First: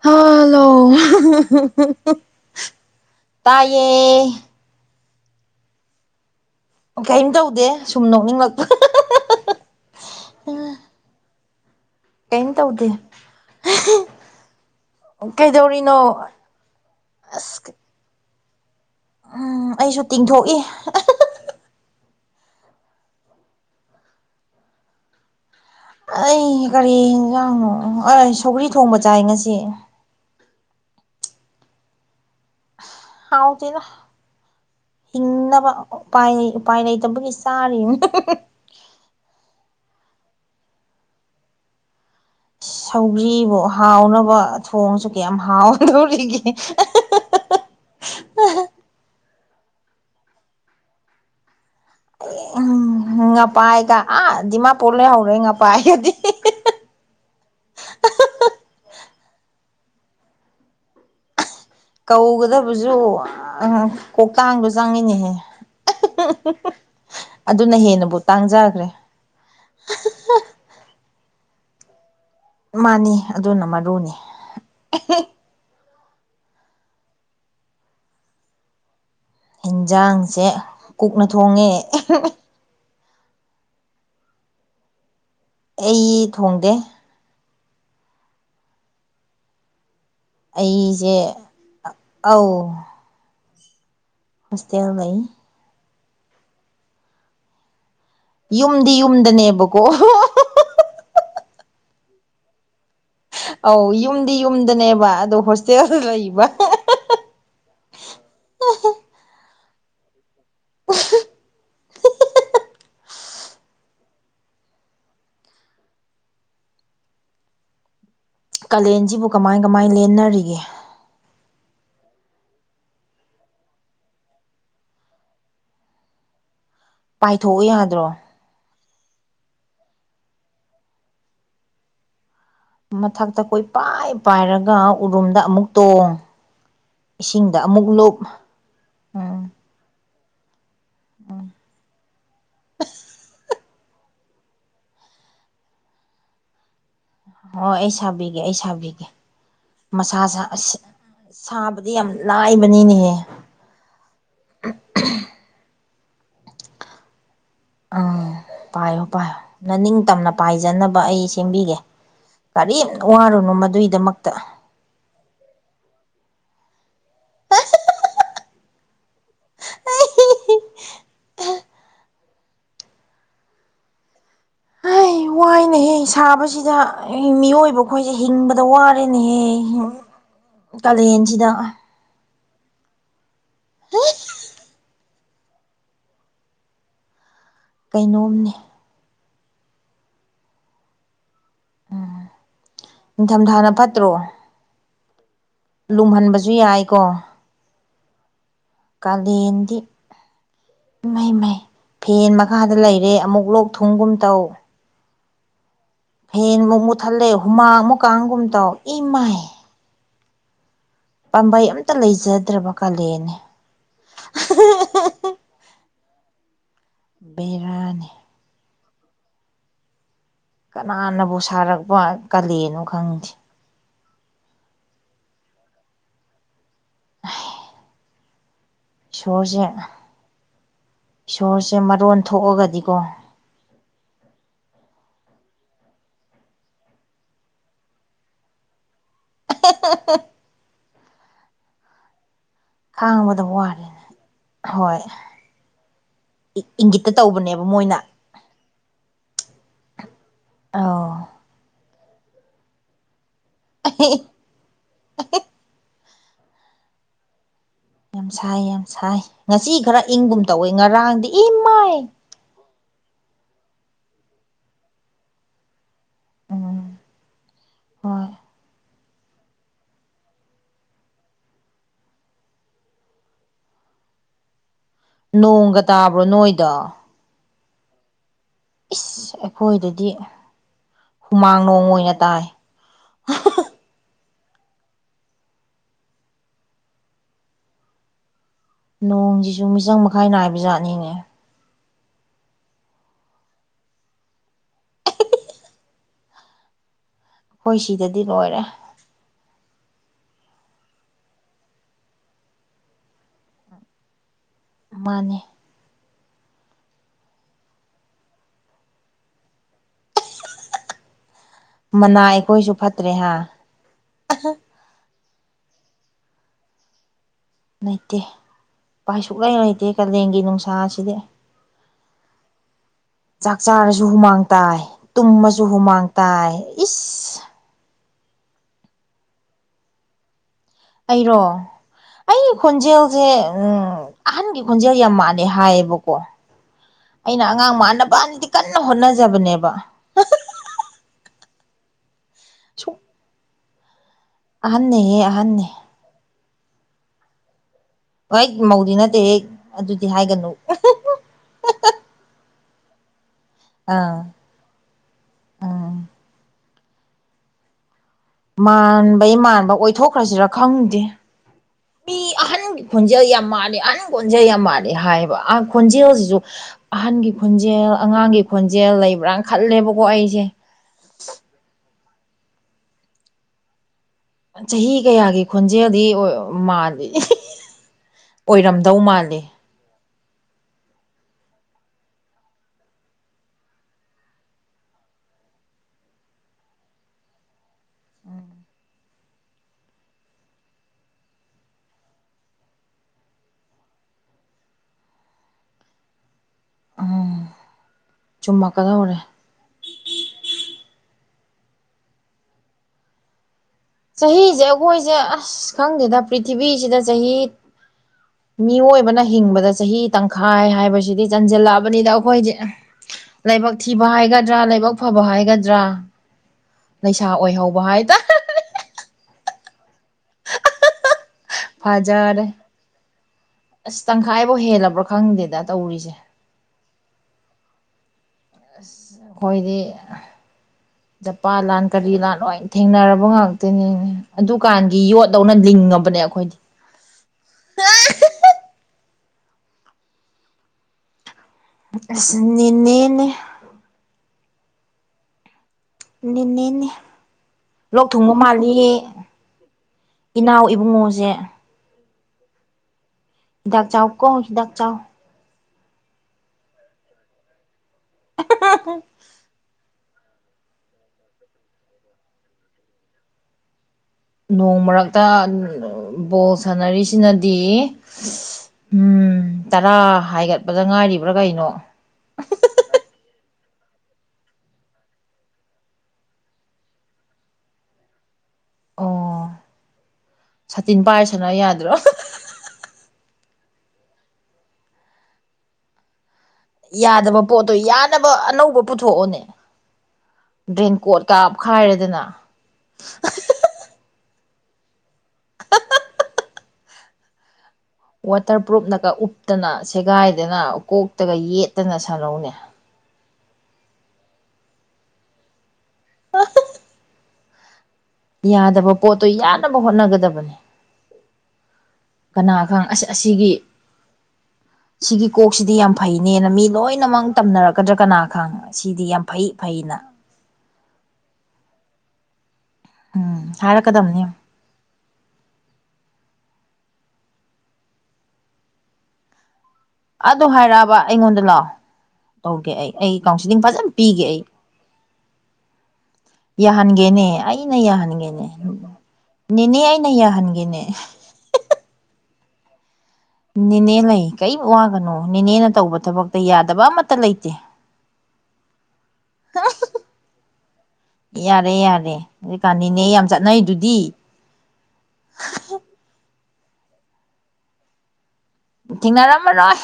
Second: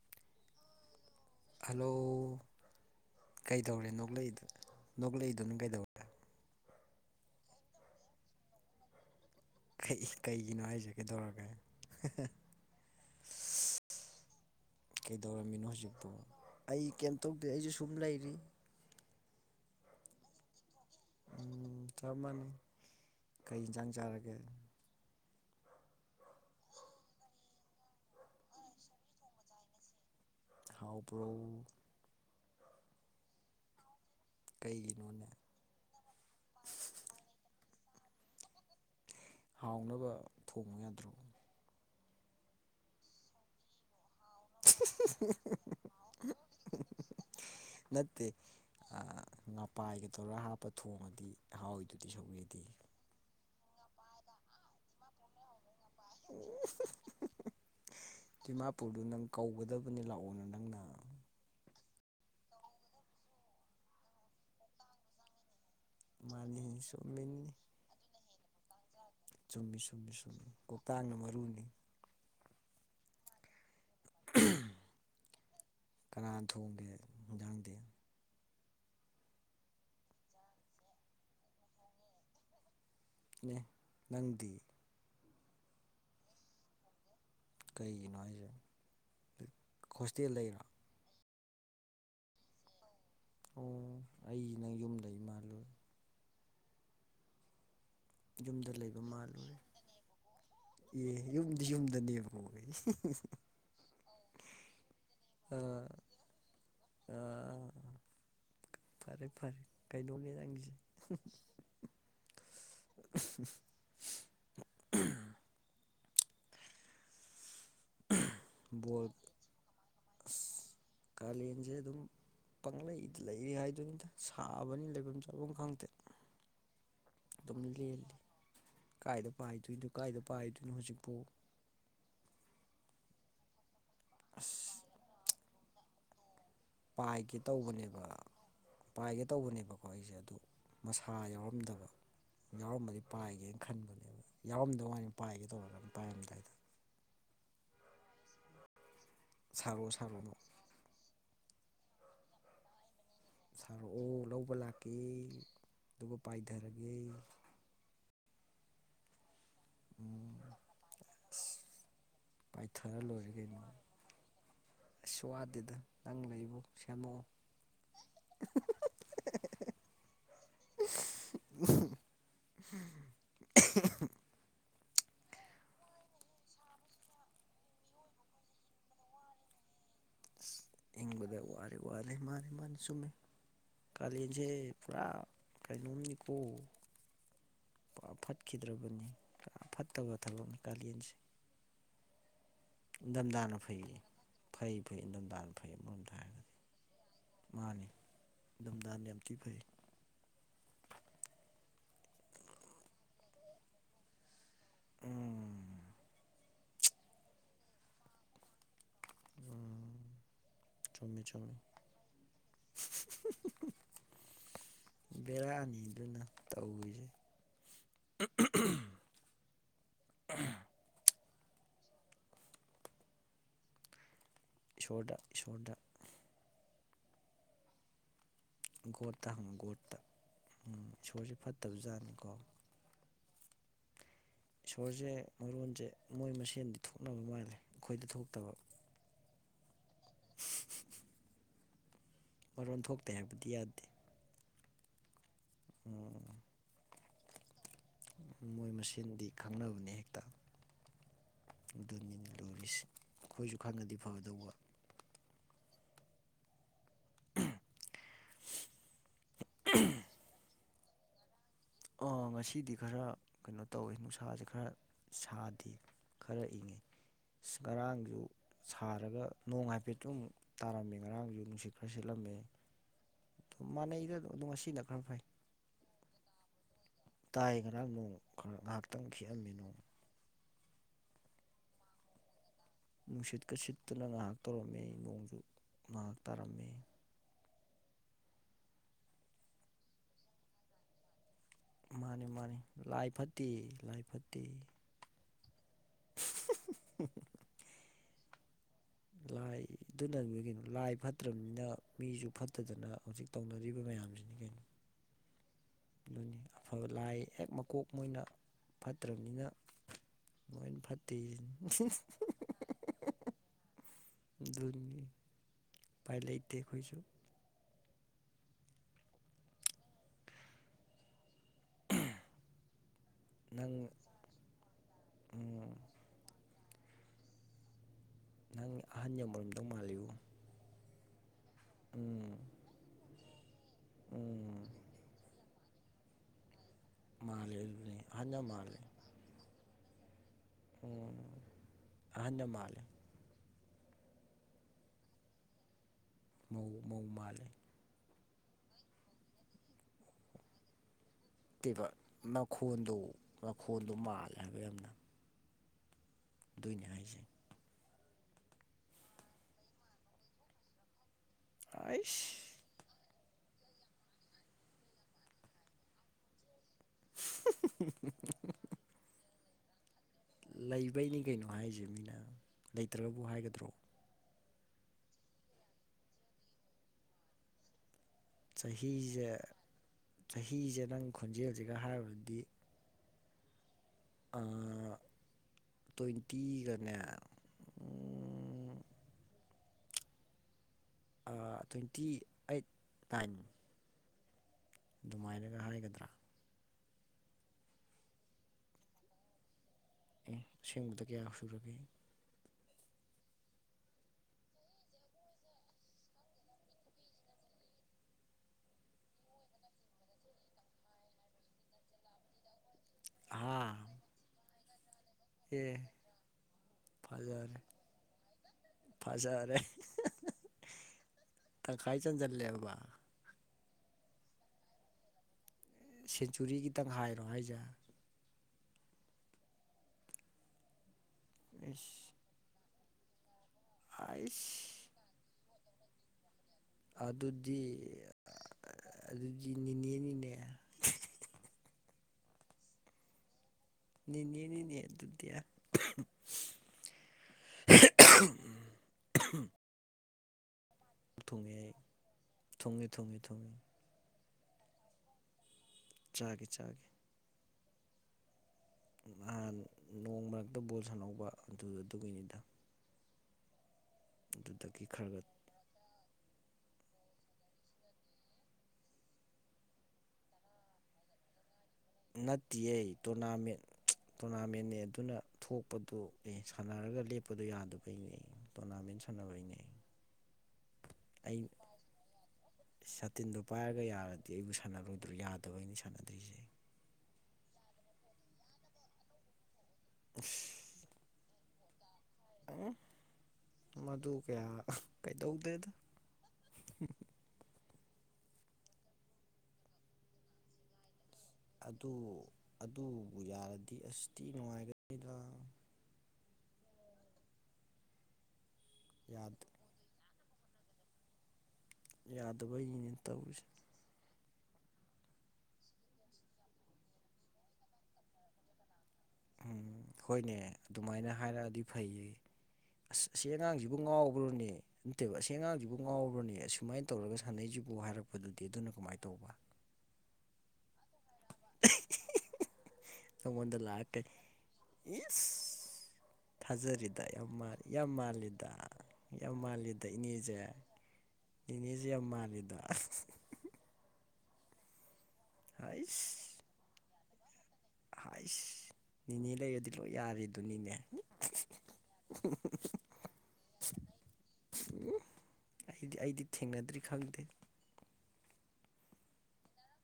Hello hello ꯀꯩꯗꯧꯔꯦ ꯇꯥꯏꯌꯦ ꯅꯣꯛꯂꯛꯏꯗꯨ ꯅꯣꯛꯂꯛꯏꯗꯨꯟ ꯀꯩꯗꯧ [inaudible] ꯀꯩꯝ ꯇꯧꯗꯦ ꯁꯨꯝ ꯅꯣꯛꯅꯤꯡꯂꯛꯄ ꯀꯩꯒꯤꯅꯣ ꯍꯥꯏꯖ‌ꯦ ꯀꯩꯗꯧꯔꯒꯦ ꯀꯩꯩꯝ ꯇꯧꯗꯦ ꯀꯩꯗꯧꯔꯝꯃꯤꯅꯣ ꯀꯩꯗꯧꯔꯤꯅꯣ ꯍꯧꯖꯤꯛꯄꯨ ꯑꯩ ꯀꯩꯝ ꯇꯧꯗꯦ ꯑꯁ ꯑꯩꯖꯨ ꯁꯨꯝ ꯂꯩꯔꯤ ꯎꯝ ꯑꯩꯁꯨ ꯇꯤꯡꯊꯣꯛꯏ ꯎꯝ ꯆꯞ ꯃꯥꯥꯟꯅꯩ ꯀꯩ ꯏꯟꯖꯥꯡ ꯆꯥꯔꯒꯦ ꯑꯩ ꯀꯔꯤ ꯏꯟꯖꯥꯡꯅꯣ ꯑꯩ ꯁꯧꯒ꯭ꯔꯤ ꯊꯣꯡꯕ ꯆꯥꯏ ꯉꯁꯤ ꯍꯥꯎꯕ꯭ꯔ‌ꯣ ꯍꯥꯎꯇ‌ꯦꯗ ꯀꯩꯒꯤꯅꯣꯅꯦ ꯍꯤꯡꯅꯕ ꯄꯥꯏ ꯎꯄꯥꯏ ꯂꯩꯇꯕꯒꯤ ꯆꯥꯔꯤꯝ ꯍꯥꯎꯅꯕ ꯊꯣꯡꯎ ꯌꯥꯗ꯭ꯔ‌ꯣ ꯏꯁ ꯁꯧꯒ꯭ꯔꯤꯕꯨ ꯍꯥꯎꯅꯕ ꯊꯣꯡꯉꯁꯨ ꯀꯌꯥꯝ ꯍꯥꯎꯗ‌ꯣꯔꯤꯒꯦ ꯅꯠꯇꯦ ꯑ ꯉꯄꯥꯏꯒ ꯇꯧꯔ ꯍꯥꯞꯄ ꯊꯣꯡꯉꯗꯤ ꯍꯥꯎꯏ ꯎꯝ ꯉꯄꯥꯏꯒ ꯑꯥ ꯗꯤꯃꯥꯄꯨꯔ ꯂꯩꯍꯧꯔꯦ ꯉꯄꯥꯏꯒꯗꯤ ꯗꯤꯃꯥꯄꯨꯔꯗꯨ ꯅꯪ ꯀꯧꯒꯗꯕꯅꯦ ꯂꯥꯛꯑꯣꯅ ꯅꯪꯅ ꯀꯧꯒꯗꯕꯁꯨ ꯑ ꯀꯣꯛꯇꯥꯡꯗꯣ ꯆꯪꯉꯤꯅꯦꯍꯦ ꯃꯥꯅꯤ ꯆꯨꯝꯃꯤꯅꯤ ꯑꯗꯨꯅ ꯍꯦꯟꯅꯕꯨ ꯇꯥꯡꯖꯈ꯭ꯔꯦ ꯆꯨꯝꯃꯤ ꯆꯨꯝꯃꯤ ꯆꯨꯝꯃꯤ ꯀ‌ꯣꯛꯇꯥꯡꯅ ꯃꯔꯨꯅꯤ ꯃꯥꯅꯤ ꯑꯗꯨꯅ ꯃꯔꯨꯅꯤ ꯀꯅꯥꯟ ꯊꯣꯡꯒꯦ ꯏꯟꯖꯥꯡꯗ‌ꯦ ꯍꯤꯟꯖꯥꯡꯁꯦ ꯀꯨꯛꯅ ꯊꯣꯡꯉꯦ ꯑꯦ ꯅꯪꯗꯤ ꯑꯩ ꯊꯣꯡꯗꯦ ꯀꯩꯒꯤꯅꯣ ꯍꯥꯏꯖ‌ꯦ ꯈꯣꯏꯁꯇꯦꯜ ꯂꯩ ꯑꯩꯖ‌ꯦ ꯑ ꯑꯧ ꯑꯣ ꯑꯩ ꯅꯪ ꯌꯨꯝ ꯂꯩ ꯃꯥꯜꯂꯨꯔ ꯌꯨꯝꯗ ꯌꯨꯝꯗꯤ ꯂꯩꯕ ꯃꯥꯜꯂꯨꯔꯦ ꯌꯨꯝꯗꯅꯦꯕꯀꯣ ꯑꯦ ꯌꯨꯝꯗꯤ ꯌꯨꯝꯗꯅꯦꯕ‌ꯣ [unintelligible] ꯑꯧ ꯌꯨꯝꯗꯤ ꯌꯨꯝꯗꯅꯦꯕ ꯑꯗꯣ ꯍꯣꯁꯇꯦꯜ ꯑꯥ ꯂꯩꯕ ꯑꯥ ꯐꯔꯦ ꯐꯔꯦ ꯀꯩꯅ‌ꫭꯝꯅꯤ ꯅꯪꯒꯤꯁ‌ꯦ ꯕꯣꯜ ꯀꯥꯂꯦꯟꯁꯤꯕꯨ ꯀꯃꯥꯏ ꯀꯃꯥꯏ ꯂꯦꯟꯅꯔꯤꯒꯦ ꯀꯥꯂꯦꯟꯁꯦ ꯑꯗꯨꯝ ꯄꯪꯂꯩꯗ ꯂꯩꯔ‌ꯦ ꯍꯥꯏꯗꯨꯅꯤꯗ ꯁꯥꯕꯅꯤ ꯂꯩꯐꯝ ꯆꯥꯐꯝ ꯈꯪꯗꯦ ꯄꯥꯏꯊꯣꯛꯎ ꯑꯗꯨꯝ ꯌꯥꯗ꯭ꯔꯣ ꯂꯦꯜꯂꯤ ꯀꯥꯏꯗ ꯄꯥꯏꯗꯣꯏꯅꯣ ꯀꯥꯏꯗ ꯄꯥꯏꯗꯣꯏꯅꯣ ꯍꯧꯖꯤꯛꯄꯨ ꯃꯊꯛꯇ ꯀꯣꯏ ꯄꯥꯏ ꯑꯁ ꯄꯥꯏꯔꯒ ꯎꯔꯨꯝꯗ ꯑꯃꯨꯛ ꯇꯣꯡ ꯄꯥꯏꯒꯦ ꯏꯁꯤꯡꯗ ꯑꯃꯨꯛ ꯇꯧꯕꯅꯦꯕ ꯂꯨꯞ ꯄꯥꯏꯒꯦ ꯎꯝ ꯇꯧꯕꯅꯦꯕꯀꯣ ꯑꯩꯁꯦ ꯑꯗꯨ ꯃꯁꯥ ꯌꯥꯎꯔꯝꯗꯕ ꯌꯥꯎꯔꯝꯕꯗꯤ ꯄꯥꯏꯒꯦꯅ ꯈꯟꯕꯅꯦꯕ ꯌꯥꯎꯔꯝꯗ ꯋꯥꯅꯤ ꯄꯥꯏꯒꯦ ꯇꯧꯔꯀꯥꯟ ꯄꯥꯏꯔꯝꯗꯥꯏꯗ ꯍꯣꯏ ꯑꯩ ꯁꯥꯕꯤꯒꯦ ꯑꯩ ꯁꯥꯕꯤꯒꯦ ꯁꯥꯔꯛꯑꯣ ꯃꯁꯥ ꯁꯥꯔꯛꯑꯣ ꯁꯥ ꯑꯁ ꯁꯥꯕꯗꯤ ꯌꯥꯝ ꯂꯥꯏꯕꯅꯤꯅꯦꯍꯦ ꯁꯥꯔꯛꯑꯣ ꯂꯧꯕ ꯂꯥꯛꯀꯦ ꯑꯗꯨꯒ ꯄꯥꯏꯊꯔꯒꯦ ꯑ ꯄꯥꯏꯌꯣ ꯄꯥꯏꯌꯣ ꯃꯅꯤꯡꯇꯝꯅ ꯄꯥꯏꯖꯅꯕ ꯑꯩ ꯁꯦꯝꯕꯤꯒꯦ ꯀꯔꯤꯝ ꯄꯥꯏꯊꯔ ꯋꯥꯔꯨꯅꯨ ꯃꯗꯨꯒꯤꯗꯃꯛꯇ ꯑꯁꯁꯨ ꯋꯥꯗꯦꯗ ꯅꯪ ꯂꯩꯕꯨ ꯁꯦꯝꯃꯛꯑꯣ ꯎꯝ [unintelligible] ꯑꯩ ꯋꯥꯏꯅꯦꯍꯦ ꯁꯥꯕꯁꯤꯗ ꯃꯤꯑꯣꯏꯕ ꯑꯩꯈꯣꯏꯁꯦ ꯍꯤꯡꯕꯗ ꯋꯥꯔꯦꯅꯦꯍꯦ ꯏꯪꯕꯗ ꯀꯥꯂꯦꯟꯁꯤꯗ ꯋꯥꯔꯦ ꯋꯥꯔꯦ ꯃꯥꯅꯦ ꯃꯥꯅꯤ ꯆꯨꯃ‌ꯦ ꯀꯂ‌ꯦꯟꯖ‌ꯦ ꯄꯨꯔꯥ ꯀꯩꯏꯅꯣꯝꯃꯤꯀꯣ ꯄꯨꯔ ꯀꯩꯅꯣꯝꯅꯤ ꯐꯠꯈꯤꯗ꯭ꯔꯕꯅꯤ ꯄꯨꯔꯥ ꯐꯠꯇꯕ ꯊꯕꯛꯅꯤ ꯀꯥꯂꯦꯟꯁꯦ ꯏꯊꯝꯊꯥꯅ ꯅꯤꯡꯊꯝꯊꯥꯅ ꯐꯩ ꯐꯠꯇ꯭ꯔꯣ ꯐꯩ ꯐꯩ ꯏꯝꯊꯝꯊꯥꯅ ꯐꯩ ꯑꯃꯣꯝꯗ ꯂꯨꯝꯍꯟꯕꯁꯨ ꯌꯥꯏꯀꯣ ꯍꯥꯏꯔꯒꯗꯤ ꯃꯥꯅꯦ ꯀꯥꯂꯦꯟꯗꯤ ꯃꯩ ꯃꯩ ꯐꯦꯟ ꯃꯈꯥꯗ ꯂꯩꯔꯦ ꯑꯃꯨꯛ ꯂꯣꯛ ꯊꯨꯡꯒꯨꯝ ꯇꯧ ꯎꯝ ꯐ‌ꯦꯟ ꯑꯃꯨꯛ ꯃꯨꯠꯊꯠꯂꯛꯦ ꯍꯨꯃꯥꯡ ꯑꯃꯨꯛ ꯀꯥꯡꯒꯨꯝ ꯇꯧ ꯏꯃꯥꯏ ꯎꯝ ꯆꯨꯝꯃꯤ ꯆꯨꯝꯃꯤ ꯄꯥꯝꯕꯩ ꯑꯝꯇ ꯂꯩꯖꯗ꯭ꯔꯕ ꯀꯥꯂꯦꯟꯅꯤ ꯕꯤꯔꯌꯥꯅꯤꯗꯨꯅ ꯇꯧꯔꯤꯁꯦ ꯕꯤꯔꯅꯤ [unintelligible] ꯀꯅꯥꯅꯕꯨ ꯁꯥꯔꯛꯄ ꯀꯂ‌ꯦꯅꯣ ꯈꯪꯗꯦ ꯏꯁꯣꯗ ꯏꯁꯣꯗ [unintelligible] ꯒꯣꯠꯇ ꯍꯪꯉꯣ ꯏꯁꯣꯔꯁꯦ ꯒꯣꯠꯇ ꯎꯝ ꯏꯁꯣꯔꯁꯦ ꯃꯔꯣꯟ ꯐꯠꯇꯕꯖꯥꯠꯅꯤꯀꯣ ꯊꯣꯛꯑꯒꯗꯤꯀꯣ [unintelligible] ꯏꯁꯣꯔꯁꯦ ꯃꯔꯣꯟꯁꯦ ꯃꯣꯏ ꯃꯁꯦꯟꯗꯤ ꯊꯣꯛꯅꯕ ꯃꯥꯜꯂꯦ ꯑꯩꯈꯣꯏꯗ ꯊꯣꯛꯇꯕ [unintelligible] ꯃꯔꯣꯟ ꯊꯣꯛꯇꯦ ꯈꯥꯡꯕꯗ ꯍꯥꯏꯕꯗꯤ ꯌꯥꯗꯦ ꯋꯥꯔꯦꯅꯦ ꯍꯣꯏ ꯏꯪꯒꯤꯠꯇ ꯇꯧꯕꯅꯦꯕ ꯃꯣꯏꯅ ꯃꯣꯏ ꯃꯁꯦꯟꯗꯤ ꯈꯪꯅꯕꯅꯦ ꯍꯦꯛꯇ ꯑꯥꯎ ꯑꯗꯨꯅꯤꯅ‌ꯦ ꯂꯨꯔꯤꯁꯤ ꯑꯩꯈꯣꯏꯁꯨ ꯈꯪꯉꯗꯤ ꯐꯗꯧꯕ [unintelligible] ꯌꯥꯝ ꯁꯥꯏ ꯌꯥꯝ ꯁꯥꯏ ꯉꯁꯤ ꯈꯔ ꯏꯪꯒꯨꯝ ꯇꯧꯋꯦ ꯉꯔꯥꯡꯗꯤ ꯏꯃꯥꯏ ꯑꯣ ꯉꯁꯤꯗꯤ ꯈꯔ ꯀꯩꯅꯣ ꯇꯧꯋꯦ ꯅꯨꯡꯁꯥꯁꯦ ꯈꯔ ꯁꯥꯗꯦ ꯈꯔ ꯏꯪꯉꯤ ꯎꯝ ꯉꯔꯥꯡꯁꯨ ꯍꯣꯏ ꯁꯥꯔꯒ ꯅꯣꯡ ꯍꯥꯏꯐꯦꯠꯁꯨ ꯇꯥꯔꯝꯃꯦ ꯉꯔꯥꯡꯁꯨ ꯅꯨꯡꯁꯤꯠ ꯈꯔ ꯁꯤꯠꯂꯝꯃꯦ ꯃꯥꯟꯅꯩꯗ ꯑꯗꯨꯝ ꯉꯁꯤꯅ ꯈꯔ ꯐꯩ ꯅꯣꯡꯒ ꯇꯥꯕ꯭ꯔꯣ ꯅꯣꯏꯗ ꯇꯥꯏꯌꯦ ꯉꯔꯥꯡ ꯅꯣꯡ ꯈꯔ ꯉꯥꯏꯍꯥꯛꯇꯪ ꯏꯁ ꯈꯤꯛꯑꯝꯃꯤ ꯅꯣꯡ ꯑꯩꯈꯣꯏꯗꯗꯤ ꯍꯨꯃꯥꯡ ꯅꯣꯡ ꯑꯣꯏꯅ ꯇꯥꯏ ꯅꯨꯡꯁꯤꯠꯒ ꯁꯤꯠꯇꯅ ꯉꯥꯏꯍꯥꯛ ꯇꯧꯔꯝꯃꯦ ꯅꯣꯡꯖꯨ ꯉꯥꯏꯍꯥꯛ ꯇꯥꯔꯝꯃꯤ ꯅꯣꯡꯁꯤꯁꯨ ꯃꯤꯆꯪ ꯃꯈꯥꯏ ꯅꯥꯏꯕꯖꯥꯠꯅꯤꯅꯦ ꯃꯥꯅꯤ ꯃꯥꯅꯤ ꯂꯥꯏ ꯐꯠꯇꯦ ꯂꯥꯏ ꯐꯠꯇꯦ [unintelligible] ꯍꯣꯏ ꯁꯤꯗꯗꯤ ꯂꯣꯏꯔꯦ ꯂꯥꯏꯗꯨꯅ ꯀꯩꯅꯣ ꯂꯥꯏ ꯐꯠꯇ꯭ꯔꯕꯅꯤꯅ ꯃꯤꯁꯨ ꯐꯠꯇꯗꯅ ꯍꯧꯖꯤꯛ ꯇꯧꯅꯔꯤꯕ ꯃꯌꯥꯝꯁꯤꯅꯤ ꯀꯩꯅꯣ ꯃꯥꯅꯤ ꯑꯗꯨꯅꯤ ꯑꯐꯕ ꯂꯥꯏ ꯍꯦꯛ ꯃꯀꯣꯛ ꯃꯣꯏꯅ ꯐꯠꯇ꯭ꯔꯕꯅꯤꯅ ꯃꯣꯏꯅ ꯐꯠꯇꯦ ꯃꯅꯥ ꯑꯩꯈꯣꯏꯁꯨ ꯐꯠꯇ꯭ꯔꯦ ꯍꯥ ꯑꯗꯨꯅꯤ ꯎꯄꯥꯏ ꯂꯩꯇꯦ ꯑꯩꯈꯣꯏꯁꯨ ꯂꯩꯇꯦ ꯎꯄꯥꯏ ꯁꯨꯡꯂꯩ ꯂꯩꯇꯦ ꯀꯥꯂꯦꯟꯒꯤ ꯅꯨꯡꯁꯥꯁꯤꯗꯤ [unintelligible] ꯆꯥꯛ ꯅꯪ ꯆꯥꯔꯁꯨ ꯍꯨꯃꯥꯡ ꯇꯥꯏ ꯇꯨꯝꯃꯁꯨ ꯎꯝ ꯍꯨꯃꯥꯡ ꯇꯥꯏ ꯏꯁ ꯅꯪꯁꯤ ꯑꯍꯟ ꯌꯥꯝ ꯑꯣꯏꯔꯝꯗꯧ ꯃꯥꯜꯂꯤꯕꯣ ꯑꯩꯔꯣ ꯑꯩꯒꯤ ꯈꯣꯟꯖꯦꯜꯁꯦ ꯎꯝ ꯑꯍꯟꯒꯤ ꯎꯝ ꯈꯣꯟꯖꯦꯜ ꯌꯥꯝ ꯃꯥꯥꯟꯂꯦ ꯍꯥꯏꯌꯦꯕꯀꯣ ꯑꯩꯅ ꯃꯥꯜꯂꯦ ꯑꯉꯥꯡ ꯑꯗꯨꯅꯦ ꯃꯥꯟꯅꯕꯅꯗꯤ ꯀꯟꯅ ꯍꯣꯠꯅꯖꯕꯅꯦꯕ ꯑꯍꯟꯗ ꯃꯥꯜꯂꯦ ꯑꯍꯟꯅꯤꯍꯦ ꯑꯍꯟꯅꯤꯍꯦ ꯃꯧ ꯃꯧ ꯃꯥꯜꯂꯦ ꯍꯦ ꯃꯧꯗꯤ ꯅꯠꯇꯦꯍꯦ ꯑꯗꯨꯗꯤ ꯍꯥꯏꯒꯅꯨ ꯅꯠꯇꯦꯕ ꯃꯈꯣꯟꯗꯨ ꯃꯈꯣꯟꯗꯨ ꯃꯥꯜꯂꯦ ꯍꯥꯏꯕ ꯌꯥꯝꯅ ꯑꯝ ꯑꯗꯨꯏꯅꯦ ꯍꯥꯏꯁꯦ ꯃꯥꯟꯕꯩ ꯃꯥꯟꯕ ꯑꯣꯏꯊꯣꯛꯈ꯭ꯔꯁꯤꯔꯥ ꯈꯪꯗꯦ ꯃꯤ ꯑꯩꯁ ꯑꯍꯟ ꯈꯣꯟꯖꯦꯜ ꯌꯥꯝ ꯃꯥꯂꯦ ꯑꯍꯥꯟ ꯈꯣꯟꯖꯦꯜ ꯌꯥꯝ ꯃꯥꯜꯂꯦ ꯍꯥꯏꯌꯦꯕ ꯑꯥ ꯈꯣꯟꯖꯦꯜꯁꯤꯁꯨ ꯑꯍꯟꯒꯤ ꯈꯣꯟꯖꯦꯜ ꯑꯉꯥꯡꯒꯤ ꯈꯣꯟꯖꯦꯜ ꯂꯩꯕ꯭ꯔꯥ ꯈꯜꯂꯦꯕꯀꯣ ꯑꯩꯁꯦ ꯂꯩꯕꯩꯅꯤ ꯀꯩꯅꯣ ꯍꯥꯏꯁꯦ ꯃꯤꯅ ꯂꯩꯇ꯭ꯔꯒꯕꯨ ꯍꯥꯏꯒꯗ꯭ꯔꯣ ꯆꯍꯤ ꯀꯌꯥꯒꯤ ꯈꯣꯟꯖꯦꯜꯗꯤ ꯃꯥꯜꯂꯤ ꯑꯣꯏꯔꯝꯗꯧ ꯆꯍꯤꯁꯦ ꯃꯥꯜꯂꯤ ꯆꯍꯤꯁꯦ ꯅꯪ ꯈꯣꯟꯖꯦꯜꯁꯤꯒ ꯍꯥꯏꯔꯨꯔꯗꯤ ꯑꯥ ꯇ꯭ꯋꯦꯟꯇꯤꯒꯅꯦ ꯎꯝ ꯇ꯭ꯋꯦꯟꯇꯤ ꯑꯩꯠ ꯅꯥꯢꯟ ꯑꯗꯨꯃꯥꯏꯅꯒ ꯍꯥꯏꯒꯗ꯭ꯔꯥ ꯎꯝ ꯆꯨꯝꯃꯛꯀꯗꯧꯔꯦ ꯑꯦ ꯁꯦꯡꯕꯗ ꯀꯌꯥ ꯁꯨꯔꯒꯦ ꯆꯍꯤꯖꯦ ꯑꯩꯈꯣꯏꯖꯦ ꯑꯁ ꯈꯪꯗꯦꯗ ꯄ꯭ꯔꯤꯊꯤꯕꯤꯁꯤꯗ ꯆꯍꯤ ꯃꯤꯑꯣꯏꯕꯅ ꯍꯤꯡꯕꯗ ꯆꯍꯤ ꯇꯪꯈꯥꯏ ꯍꯥꯏꯕꯁꯤꯗꯤ ꯆꯟꯖꯤꯜꯂꯛꯑꯕꯅꯤꯗ ꯑꯈꯣꯏꯗꯤ ꯑꯥ ꯑꯍꯥ ꯂꯥꯏꯕꯛ ꯊꯤꯕ ꯍꯥꯏꯒꯗ꯭ꯔꯥ ꯂꯥꯏꯕꯛ ꯐꯕ ꯑꯦ ꯍꯥꯏꯒꯗ꯭ꯔꯥ ꯂꯩꯁꯥ ꯐꯖꯔꯦ ꯑꯣꯏꯍꯧꯕ ꯍꯥꯏꯗ ꯐꯖꯔꯦ [unintelligible] ꯇꯪꯈꯥꯢ ꯐꯖꯔꯦ ꯆꯪꯖꯜꯂꯦꯕ ꯑꯁ ꯇꯪꯈꯥꯏꯐꯧ ꯍꯦꯜꯂꯕ꯭ꯔ ꯈꯪꯗꯦꯗ ꯇꯧꯔꯤꯁꯦ ꯁꯦꯟꯆꯨꯔꯤꯒꯤ ꯇꯪꯈꯥꯢꯔꯣ ꯍꯥꯏꯖꯦ ꯑꯁ ꯑꯈꯣꯏꯗꯤ ꯖꯄꯥꯟ ꯂꯥꯟ ꯑꯩꯁ ꯀꯔꯤ ꯂꯥꯟ ꯂꯣꯢ ꯊꯦꯡꯅꯔꯕ ꯉꯥꯛ ꯇꯅꯤꯅꯦ ꯑꯩꯁ ꯑꯗꯨꯀꯥꯟꯒꯤ ꯌꯣꯠꯗꯧꯅ ꯂꯤꯡꯉꯕꯅꯦ ꯑꯈꯣꯏꯗꯤ ꯑꯗꯨꯗꯤ ꯑꯗꯨꯗꯤ ꯅꯤꯅꯦꯅꯤꯅꯦ ꯑꯁ ꯅꯤꯅꯦꯅꯦ ꯅꯤꯅꯦ ꯅꯤꯅꯦ ꯑꯗꯨꯗꯤ ꯅꯤꯅꯦ ꯅꯦ ꯂꯣꯛ ꯊꯨꯡꯕ ꯃꯥꯜꯂꯤ ꯏꯅꯥꯎ ꯏꯕꯨꯡꯉꯣꯖꯦ ꯊꯨꯡꯉꯤ ꯊꯨꯡꯉꯤ ꯊꯨꯡꯉꯤ ꯍꯤꯗꯥꯛ ꯆꯥꯎ ꯀꯣ ꯍꯤꯗꯥꯛ ꯆꯥꯎ ꯆꯥꯒꯦ ꯆꯥꯒꯦ ꯅꯍꯥꯟ ꯅꯣꯡ ꯃꯔꯛꯇ ꯕꯣꯜ ꯁꯥꯟꯅꯧꯕ ꯑꯗꯨ ꯑꯗꯨꯒꯤꯅꯤꯗ ꯅꯣꯡ ꯑꯗꯨꯗꯒꯤ ꯈꯔ ꯃꯔꯛꯇ ꯈꯔ ꯕꯣꯜ ꯁꯥꯟꯅꯔꯤꯁꯤꯅꯗꯤ ꯎꯝ ꯇꯔꯥ ꯍꯥꯏꯒꯠꯄꯗ ꯉꯥꯏꯔꯤꯕ꯭ꯔꯥ ꯀꯩꯅꯣ ꯅꯠꯇꯤꯌꯦ ꯇꯣꯔꯅꯥꯃꯦꯟ [unintelligible] ꯇꯣꯔꯅꯥꯃꯦꯟꯅꯦ ꯑꯗꯨꯅ ꯊꯣꯛꯄꯗꯣ ꯑꯦ ꯁꯥꯟꯅꯔꯒ ꯂꯦꯞꯄꯗꯣ ꯌꯥꯗꯕꯩꯅꯦ ꯑꯩ ꯇꯣꯔꯅꯥꯃꯦꯟ ꯑꯣ ꯁꯥꯟꯅꯕꯩꯅꯦ ꯁꯥꯇꯤꯟ ꯄꯥꯏꯔ ꯑꯩ ꯁꯥꯅ ꯌꯥꯗ꯭ꯔꯣ [unintelligible] ꯁꯥꯇꯤꯟꯗꯣ ꯄꯥꯏꯔꯒ ꯌꯥꯔꯗꯤ ꯑꯩꯕꯨ ꯁꯥꯟꯅꯔꯣꯏꯗ꯭ꯔꯣ ꯌꯥꯗꯕꯩꯅꯦ ꯁꯥꯟꯅꯗ꯭ꯔꯤꯁꯦ ꯌꯥꯗꯕ ꯄꯣꯠꯇꯣ ꯌꯥꯅꯕ ꯑꯅꯧꯕ ꯄꯨꯊꯣꯑꯣꯅꯦ ꯑꯁ ꯔꯦꯟꯀꯣꯠ ꯀꯥꯞꯈꯥꯏꯔꯦꯗꯅ ꯎꯝ ꯃꯗꯨ ꯀ꯭ꯌꯥ ꯀꯩꯗꯧꯗꯦꯗ ꯋꯥꯇꯔ ꯄ꯭ꯔꯨꯞꯅꯒ ꯎꯞꯇꯅ ꯁꯦꯒꯥꯏꯗꯅ ꯀꯣꯛꯇꯒ ꯌꯦꯠꯇꯅ ꯁꯥꯟꯅꯧꯅꯦ ꯄꯨ ꯌꯥꯔꯗꯤ ꯑꯁꯇꯤ ꯅꯨꯡꯉꯥꯏꯒꯅꯤꯗ ꯌꯥꯗꯕ ꯄꯣꯠꯇꯣ ꯌꯥꯅꯕ ꯍꯣꯠꯅꯒꯗꯕꯅꯤ ꯀꯅꯥ ꯈꯪ ꯌꯥꯗꯕꯩꯅꯤꯅꯦ ꯑꯁ ꯇꯧꯔꯤꯁꯦ ꯑꯁꯤꯒꯤ ꯁꯤꯒꯤ ꯀꯣꯛꯁꯤꯗꯤ ꯌꯥꯝ ꯐꯩꯅꯦꯅ ꯃꯤ ꯂꯣꯏꯅꯃꯛ ꯇꯝꯅꯔꯛꯀꯗ꯭ꯔꯥ ꯀꯅꯥ ꯈꯪ ꯁꯤꯗꯤ ꯌꯥꯝ ꯐꯩ ꯎꯝ ꯐꯩꯅ ꯍꯣꯏꯅꯦ ꯗꯨꯃꯥꯏꯅ ꯍꯥꯏꯔꯛꯑꯗꯤ ꯐꯩꯌꯦ ꯑꯁ ꯑꯁꯤ ꯎꯝ ꯑꯉꯥꯡꯖꯤꯕꯨ ꯍꯥꯏꯔꯛꯀꯗꯕꯅꯤ ꯉꯥꯎꯕ꯭ꯔꯨꯅꯦ ꯅꯠꯇꯦꯕ ꯑꯁꯤ ꯑꯉꯥꯡꯖꯤꯕꯨ ꯉꯥꯎꯕ꯭ꯔꯅꯦ ꯑꯁꯨꯃꯥꯏꯅ ꯇꯧꯔꯒ ꯁꯥꯟꯅꯩꯖꯤꯕꯣ ꯍꯥꯏꯔꯛꯄꯗꯨꯗꯤ ꯑꯗꯨꯅ ꯀꯃꯥꯏꯅ ꯇꯧꯕ ꯑꯗꯨ ꯍꯥꯏꯔꯛꯑꯕ ꯑꯩꯉꯣꯟꯗ ꯂꯣ ꯇꯧꯒꯦ ꯑꯩ ꯑꯩ ꯅꯪꯉꯣꯟꯗ ꯀꯥꯎꯟꯁꯤꯂꯤꯡ ꯐꯖꯅ ꯂꯥꯛꯑꯀꯩ ꯄꯤꯒꯦ ꯑꯩ ꯏꯁ [inaudible] ꯊꯥꯖꯔꯤꯗ ꯌꯥꯝ ꯌꯥꯍꯟꯒꯦꯅꯦ ꯑꯩꯅ ꯌꯥꯝ ꯌꯥꯍꯟꯒꯦꯅꯦ ꯃꯥꯜꯂꯤꯗ ꯌꯥꯝ ꯅꯦꯅꯦ ꯃꯥꯜꯂꯤꯗ ꯑꯩꯅ ꯏꯅꯦꯖꯦ ꯌꯥꯍꯟꯒꯦꯅꯦ ꯏꯅꯦꯖꯦ ꯌꯥꯝ ꯃꯥꯜꯂꯤꯗ ꯅꯤꯅꯦ ꯂꯩ ꯀꯩꯝ ꯋꯥꯒꯅꯣ ꯅꯦꯅꯦꯅ ꯇꯧꯕ ꯍꯥꯏꯁ ꯊꯕꯛꯇ ꯌꯥꯗꯕ ꯑꯃꯠꯇ ꯂꯩꯇꯦ ꯍꯥꯏꯁ ꯅꯤꯅꯦ ꯂꯩꯔꯗꯤ ꯂꯣꯏ ꯌꯥꯔꯤꯗꯨꯅꯤꯅꯦ [unintelligible] ꯍꯧꯖꯤꯛ ꯀꯥꯟꯅꯤꯅꯦ ꯌꯥꯝ ꯆꯠꯅꯩꯗꯨꯗꯤ ꯑꯩꯗꯤ ꯑꯩꯗꯤ ꯊꯦꯡꯅꯗ꯭ꯔꯤ ꯈꯪꯗꯦ ꯊꯦꯡꯅꯔꯝꯃꯔꯣꯏ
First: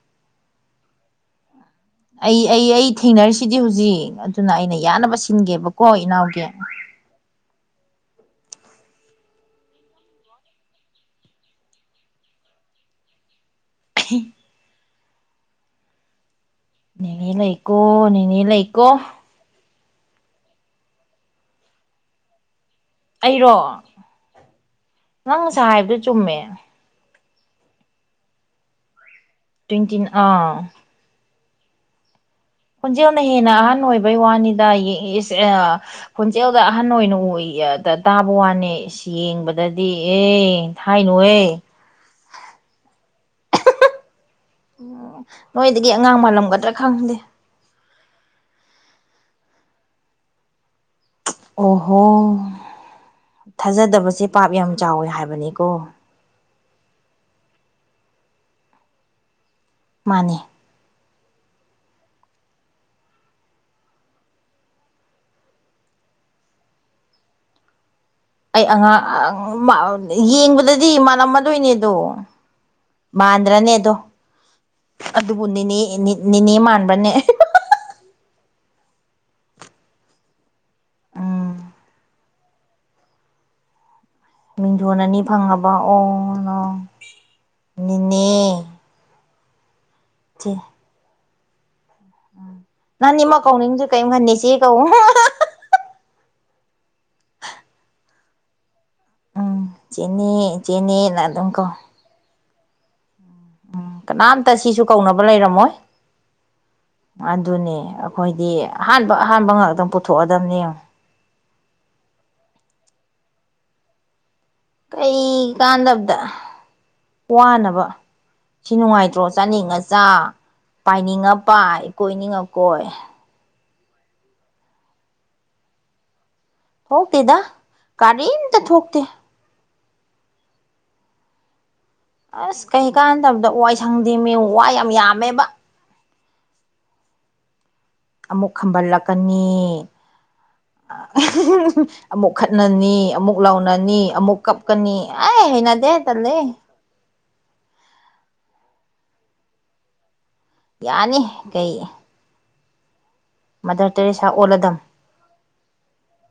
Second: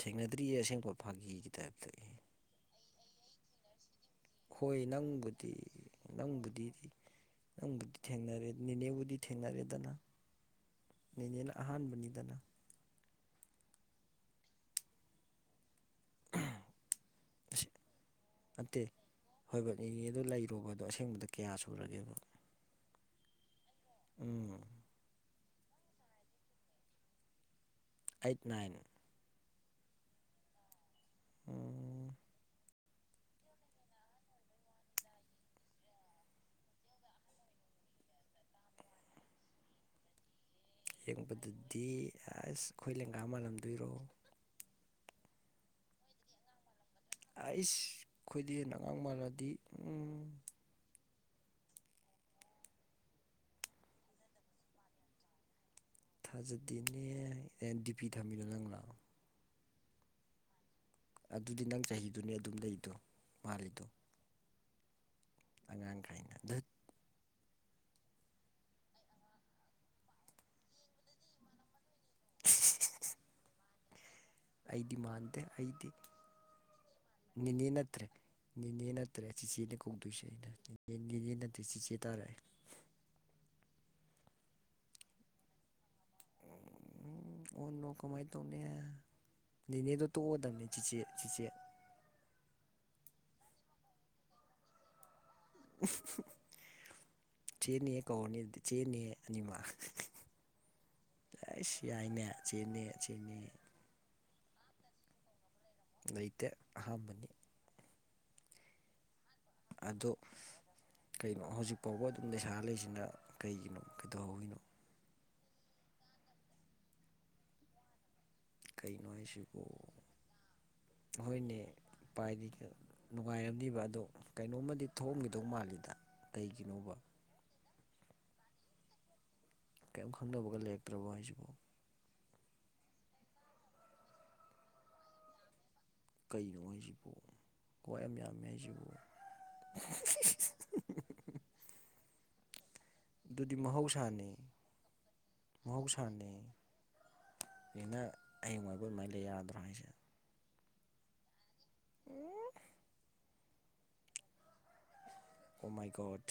ꯊꯦꯡꯅꯗ꯭ꯔꯤꯌꯦ ꯑꯁꯦꯡꯕ ꯐꯥꯒꯤꯒꯤ ꯇꯥꯏꯞꯇꯒꯤ ꯑꯦ ꯑꯩ ꯑꯩ ꯑꯩ ꯊꯦꯡꯅꯔꯤꯁꯤꯗꯤ ꯍꯧꯖꯤꯛ ꯑꯗꯨꯅ ꯑꯩꯅ ꯍꯣꯏ ꯌꯥꯅꯕ ꯅꯪꯕꯨꯗꯤ ꯁꯤꯟꯒꯦꯕ ꯀꯣ ꯏꯅꯥꯎꯒꯤ [inaudible] ꯑꯩ ꯊꯦꯡꯅꯔꯦ ꯅꯦꯅꯦꯕꯨꯗꯤ ꯊꯦꯡꯅꯔꯦꯗꯅ ꯅꯦꯅꯦꯅ ꯑꯍꯥꯟꯕꯅꯤꯗꯅ ꯊꯤ ꯅꯦꯅꯦ ꯑꯁ ꯂꯩꯀꯣ ꯅꯦꯅꯦ ꯅꯠꯇꯦ ꯂꯩꯀꯣ ꯍꯣꯏꯕ ꯅꯦꯅꯦꯗꯨ ꯂꯩꯔꯣꯕ ꯑꯗꯨ ꯑꯁꯦꯡꯕꯗ ꯀꯌꯥ ꯁꯨꯔꯒꯦꯕ ꯑꯩꯔꯣ ꯎꯝ ꯅꯪ ꯉꯁꯥꯏ ꯍꯥꯏꯕꯗꯨ ꯆꯨꯝꯃꯦ ꯑꯩꯠ ꯅꯥꯏꯟ ꯇ꯭ꯋꯦꯟꯇꯤꯟ ꯑꯥ ꯎꯝ ꯈꯣꯟꯖꯦꯜꯅ ꯍꯦꯟꯅ ꯑꯍꯟ ꯑꯣꯏꯕꯩ ꯋꯥꯅꯤꯗ ꯏꯁ ꯑꯥ ꯈꯣꯟꯖꯦꯜꯅ ꯑꯍꯟ ꯑꯣꯏꯅ ꯎ ꯇꯥꯕꯩ ꯋꯥꯅꯦ ꯌꯦꯡꯕꯗꯗꯤ ꯑꯦ ꯍꯥꯏꯅꯨꯍꯦ ꯌꯦꯡꯕꯗꯗꯤ ꯑꯁ ꯑꯩꯈꯣꯏ ꯂꯦꯡꯒ ꯃꯥꯜꯂꯝꯗꯣꯏꯔꯣ ꯎꯝ ꯅꯣꯏꯗꯒꯤ ꯑꯉꯥꯡ ꯃꯥꯜꯂꯝꯒꯗ꯭ꯔꯥ ꯈꯪꯗꯦ ꯑꯥꯏꯁ ꯑꯈꯣꯏꯗꯩ ꯍꯦꯟꯅ ꯑꯉꯥꯡ ꯃꯥꯜꯂꯗꯤ ꯎꯝ ꯑꯣꯍꯣ ꯊꯥꯖꯗꯕꯁꯦ ꯄꯥꯞ ꯌꯥꯝ ꯆꯥꯎꯏ ꯍꯥꯏꯕꯅꯤꯀꯣ ꯊꯥꯖꯗꯦꯅꯦ ꯑꯦ ꯗꯤ꯬ꯄꯤ ꯊꯝꯃꯤꯔꯣ ꯅꯪ ꯂꯣ ꯃꯥꯅꯤ ꯑꯗꯨꯗꯤ ꯅꯪ ꯆꯍꯤꯗꯨꯅꯤ ꯑꯗꯨꯝ ꯂꯩꯗꯣ ꯃꯥꯜꯂꯤꯗꯣ ꯑꯉꯥꯡ ꯀꯥꯏꯅ ꯗꯠ ꯑꯩ ꯑꯉꯥꯡ ꯌꯦꯡꯕꯗꯗꯤ ꯃꯥꯟꯂꯝ ꯃꯥꯗꯣꯏꯅꯦ ꯑꯗꯣ [unintelligible] ꯃꯥꯟꯗ꯭ꯔꯅꯦ ꯑꯗꯣ ꯑꯩꯗꯤ ꯃꯥꯟꯗꯦ ꯑꯗꯨꯕꯨ ꯅꯦꯅꯦ ꯅꯦꯅꯦ ꯃꯥꯟꯕ꯭ꯔꯥꯅꯦ ꯅꯤꯅꯦ ꯅꯠꯇ꯭ꯔꯦ ꯅꯤꯅꯦ ꯅꯠꯇ꯭ꯔꯦ ꯆꯤꯆꯦꯅ ꯀꯣꯡꯗꯣꯏꯁꯦ ꯑꯩꯅ ꯅꯤꯅꯦ ꯎꯝ ꯅꯠꯇꯦ ꯆꯤꯆꯦ ꯇꯥꯔꯛꯑꯦ ꯃꯤꯡꯊꯣꯟ ꯑꯅꯤ ꯐꯪꯉꯕ ꯑꯣ ꯅꯣ ꯑꯣꯟ ꯅꯣ ꯀꯃꯥꯏ ꯅꯦꯅꯦ ꯇꯧꯅꯤ ꯅꯤꯅꯦꯗꯣ ꯇꯣꯛ ꯆꯦ ꯑꯗꯝꯅꯤ ꯆꯤꯆꯦ ꯆꯤꯆꯦ ꯅꯪ ꯑꯅꯤꯃꯛ ꯀꯧꯅꯤꯡꯁꯨ ꯀꯩꯝ ꯈꯟꯗꯦ ꯆꯦ ꯀꯧ ꯆꯦꯅꯦ ꯀꯧꯔꯅꯤ ꯑꯗꯨꯗꯤ ꯆꯦꯅꯦ ꯎꯝ ꯑꯅꯤꯃꯛ ꯆꯦꯅꯦ ꯆꯦꯅꯦꯅ ꯑꯗꯨꯝ ꯀꯧ ꯍꯩꯁ ꯌꯥꯏꯅꯦ ꯆꯦꯅꯦ ꯆꯦꯅꯦ ꯎꯝ ꯀꯅꯥꯝꯇ ꯁꯤꯁꯨ ꯀꯧꯅꯕ ꯂꯩꯔꯝꯃꯣꯏ ꯂꯩꯇꯦ ꯑꯍꯥꯟꯕꯅꯤ ꯑꯗꯨꯅꯦ ꯑꯩꯈꯣꯏꯗꯤ ꯑꯍꯥꯟꯕ ꯑꯍꯥꯟꯕ ꯉꯥꯛꯇ ꯑꯗꯣ ꯄꯨꯊꯣꯛꯑꯗꯝꯅꯤ ꯌꯦꯡꯉꯣ ꯀꯩꯅꯣ ꯍꯧꯖꯤꯛ ꯐꯥꯎꯕ ꯑꯗꯨꯝ ꯂꯩꯁꯥꯔ ꯂꯩꯁꯤꯅ ꯀꯩꯒꯤꯅꯣ ꯀꯩꯗꯧꯍꯧꯔꯤꯅꯣ ꯀꯩ ꯀꯥꯟꯗꯕꯗ ꯋꯥꯅꯕ ꯁꯤ ꯀꯩꯅꯣ ꯅꯨꯡꯉꯥꯏꯇ꯭ꯔꯣ ꯍꯥꯏꯁꯤꯕꯨ ꯆꯥꯅꯤꯡꯉ ꯆꯥ ꯄꯥꯏꯅꯤꯡꯉ ꯍꯣꯏꯅꯦ ꯄꯥꯏ ꯀꯣꯏꯅꯤꯡꯉ ꯄꯥꯏꯗꯤ ꯀꯣꯏ ꯅꯨꯡꯉꯥꯏꯔꯝꯅꯤꯕ ꯑꯗꯣ ꯀꯩꯅꯣꯝꯃꯗꯤ ꯊꯣꯛꯑꯝꯒꯗꯧ ꯃꯥꯜꯂꯤꯗ ꯀꯩꯒꯤꯅꯣꯕ ꯊꯣꯛꯇꯦꯗ ꯀꯥꯔꯤꯝꯇ ꯊꯣꯛꯇꯦ ꯀꯩꯝ ꯈꯪꯅꯕꯒ ꯂꯩꯔꯛꯇ꯭ꯔꯕꯣ ꯍꯥꯏꯖꯤꯕꯣ ꯑꯁ ꯀꯩ ꯀꯥꯟꯗꯕꯗ ꯋꯥꯏ ꯁꯪꯗꯦꯃꯤ ꯋꯥ ꯌꯥꯝ ꯌꯥꯝꯃꯦꯕ ꯀꯩꯅꯣ ꯍꯥꯏꯖꯤꯕꯣ ꯑꯃꯨꯛ ꯈꯝꯕꯜꯂꯛꯀꯅꯤ [unintelligible] ꯑꯃꯨꯛ ꯈꯠꯅꯅꯤ ꯑꯃꯨꯛ ꯑꯗꯨꯗꯤ ꯂꯥꯎꯅꯅꯤ ꯃꯍꯧꯁꯥꯅꯤ ꯑꯃꯨꯛ ꯀꯞꯅꯅꯤ ꯑꯩ ꯍꯩꯅꯗꯦ ꯇꯜꯂꯦ꯫ ꯍꯌꯦꯡꯋꯥꯏꯕꯧ ꯑꯗꯨꯃꯥꯏꯅ ꯂꯩ ꯌꯥꯒꯗ꯭ꯔꯣ ꯍꯥꯏꯁꯦ꯫ ꯌꯥꯅꯤ ꯀꯩ ꯎꯝ ꯃꯥꯗ꯭ꯔ ꯇꯦꯔꯦꯁꯥ ꯑꯣꯜꯂꯗꯝ ꯑꯣ ꯃꯥꯏ ꯒꯣꯠ꯫